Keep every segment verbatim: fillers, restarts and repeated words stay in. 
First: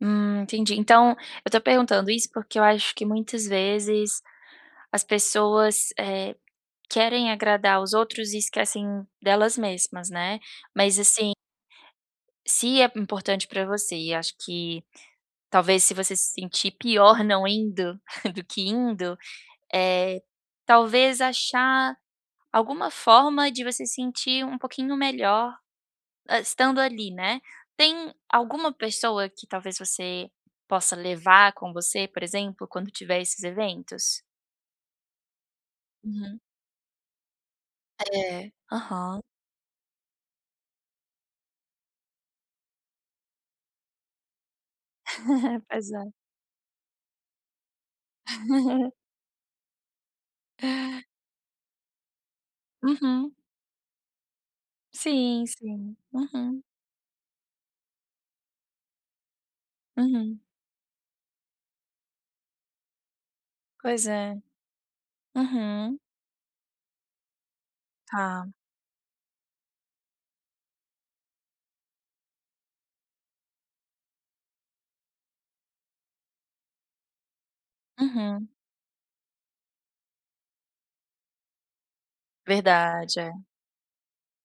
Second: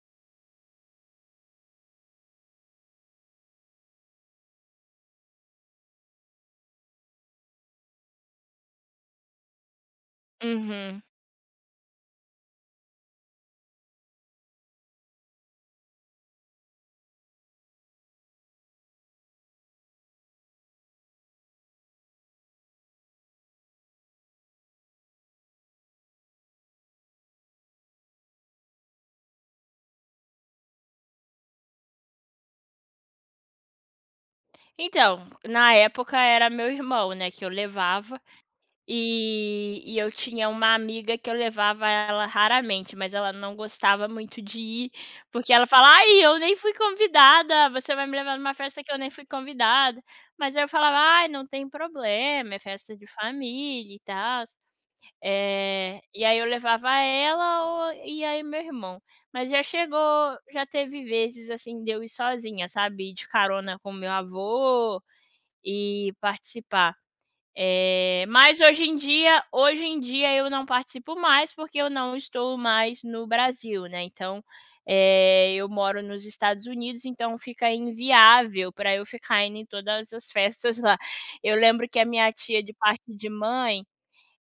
Hum, entendi. Então, eu tô perguntando isso porque eu acho que muitas vezes, as pessoas, eh, querem agradar os outros e esquecem delas mesmas, né, mas Uhum. assim se é importante pra você e acho que talvez se você se sentir pior não indo do que indo, eh, talvez achar alguma forma de você sentir um pouquinho melhor, ah, estando ali, né. Tem alguma pessoa que talvez você possa levar com você, por exemplo, quando tiver esses eventos? Então, na época Uhum. era meu irmão, né, que eu levava Eh, aham. e e eu tinha uma amiga que eu levava ela raramente, mas ela não gostava muito de ir, porque ela fala: Pois "Ai, é. eu nem fui convidada. Você vai me levar numa festa que eu nem fui convidada" Mas aí, eu falava: "Ai, não tem problema, é festa de Uhum. família e tals". Sim, sim. Eh, e aí eu Uhum. levava ela ou e aí, meu irmão. Mas já chegou Uhum. já teve vezes assim, de eu ir sozinha, sabe, ir de carona com Pois meu é. avô Uhum. e participar. Eh, Tá. mas hoje em dia hoje em dia eu não participo mais porque eu não estou mais no Brasil, né, então, eh, eu moro nos Estados Unidos, então, fica Uhum. inviável pra eu ficar indo em todas as festas lá. Eu lembro que a minha tia de parte Verdade. de É. mãe,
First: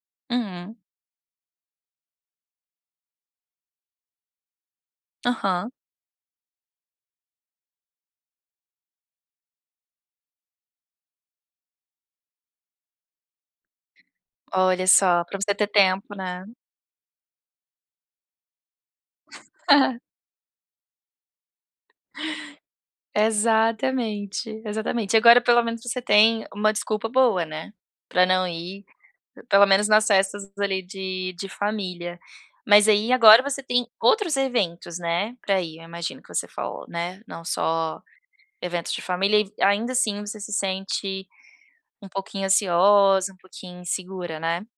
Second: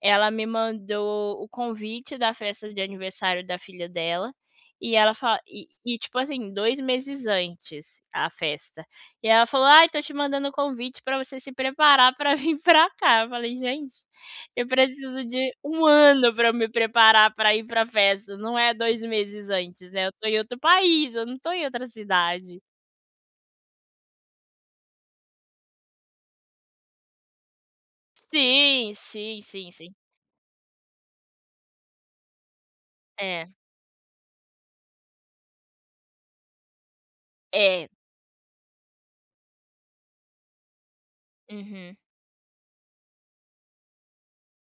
ela me Uhum. mandou o convite da festa de aniversário da filha dela, e ela fala e Aham. e, tipo assim, dois meses antes, a festa. E ela falou: "Ai, tô te mandando o convite pra você se preparar pra vir pra cá". Eu falei: "Gente, eu Olha só, preciso pra de você ter um tempo, ano né? pra me preparar pra ir pra festas". Não é dois meses antes, né. Eu tô em outro país, eu não tô em outra cidade. Exatamente, exatamente. Agora pelo menos, você tem uma desculpa boa, né? Pra não ir, Sim, sim, pelo sim, menos sim. nas festas ali, de de família. Mas aí, agora É. você tem outros eventos, né, pra ir? Eu imagino que você falou, né, não É. só eventos de família e ainda assim você se sente Uhum. um pouquinho ansiosa, um pouquinho insegura, né?